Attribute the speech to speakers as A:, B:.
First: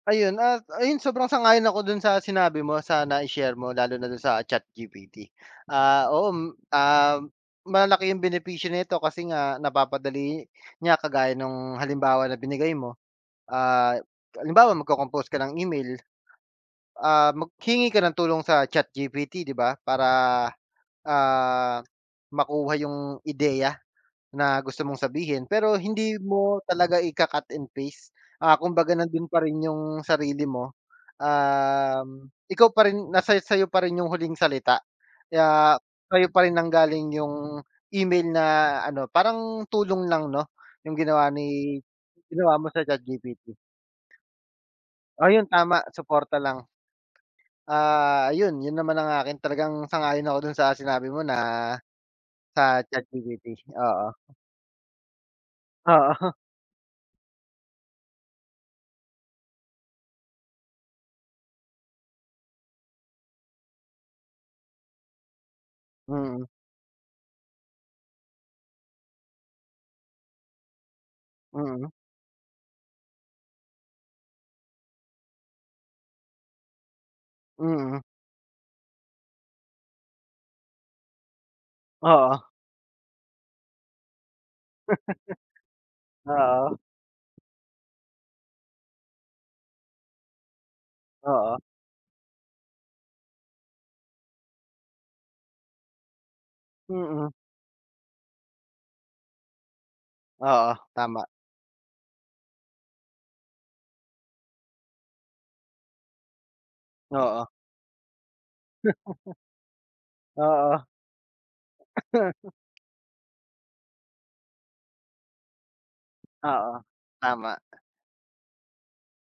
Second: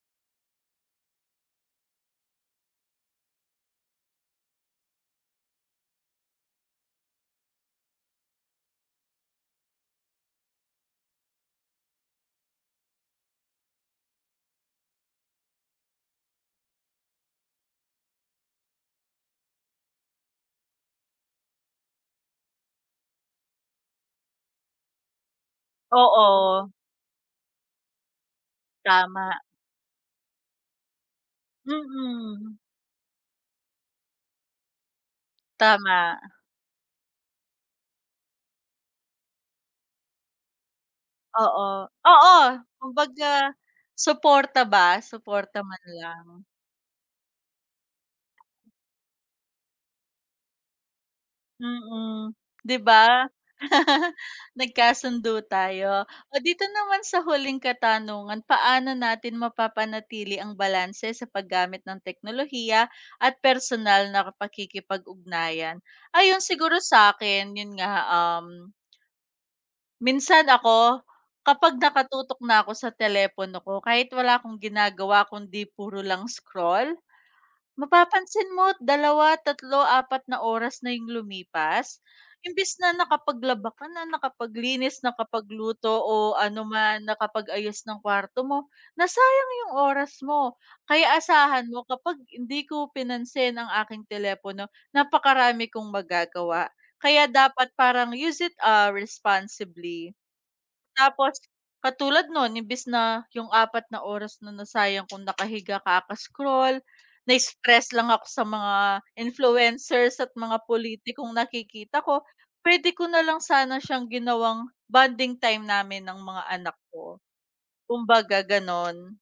A: Ayun at ayun sobrang sang-ayon ako dun sa sinabi mo sa nai-share mo lalo na dun sa ChatGPT. Ah, oo, m um, malalaki yung benepisyo nito kasi nga, napapadali niya kagaya nung halimbawa na binigay mo, ah, halimbawa mag-cocompose ka ng email, ah, mag hingi ka ng tulong sa ChatGPT di ba? Para, ah, makuha yung ideya na gusto mong sabihin. Pero hindi mo
B: Oo.
A: talaga ika-cut and paste, ah, kumbaga nandun
B: Tama.
A: pa rin yung sarili mo, um,
B: Mm.
A: ikaw pa rin nasa-sayo pa rin yung huling salita kaya,
B: Tama.
A: sayo pa rin nang-galing yung email na ano, parang tulong lang no yung ginawa
B: Oo,
A: ni
B: oo,
A: ginawa mo sa ChatGPT.
B: kumbaga suporta ba,
A: Oh, yun
B: suporta man
A: tama suporta
B: lang.
A: lang. Ah, ayun yun, naman ang akin talagang sang-ayon ako dun sa sinabi mo na
B: Mm, di
A: sa
B: ba?
A: ChatGPT, oo.
B: Nagkasundo tayo.
A: Oo.
B: Oh, dito naman sa huling katanungan, paano natin mapapanatili ang balanse sa paggamit ng teknolohiya at personal na pakikipag-ugnayan? Ayun
A: Mm.
B: siguro sakin yun nga um. Minsan ako kapag
A: Mm.
B: nakatutok na ako sa telepono ko kahit wala akong ginagawa kundi puro lang scroll,
A: Mm.
B: mapapansin mo't 2, 3, 4 na oras na yung lumipas,
A: Oo.
B: imbis na nakapaglaba ka na nakapaglinis, nakapagluto o ano
A: Oo.
B: man nakapag-ayos ng kwarto mo, nasayang yung oras mo. Kaya
A: Oo.
B: asahan mo kapag hindi ko pinansin ang aking telepono napakarami kong magagawa kaya
A: Mm.
B: dapat parang use it ah, responsibly
A: Oo, tama.
B: tapos, katulad non, imbis na yung 4 na oras na nasayang kong nakahiga ka kaka-scroll
A: Oo.
B: na-stress lang ako sa mga influencers at mga
A: Oo.
B: pulitikong nakikita ko, pwede ko nalang sana siyang ginawang bonding time namin ng mga anak
A: Oo,
B: ko,
A: tama.
B: kumbaga ganon.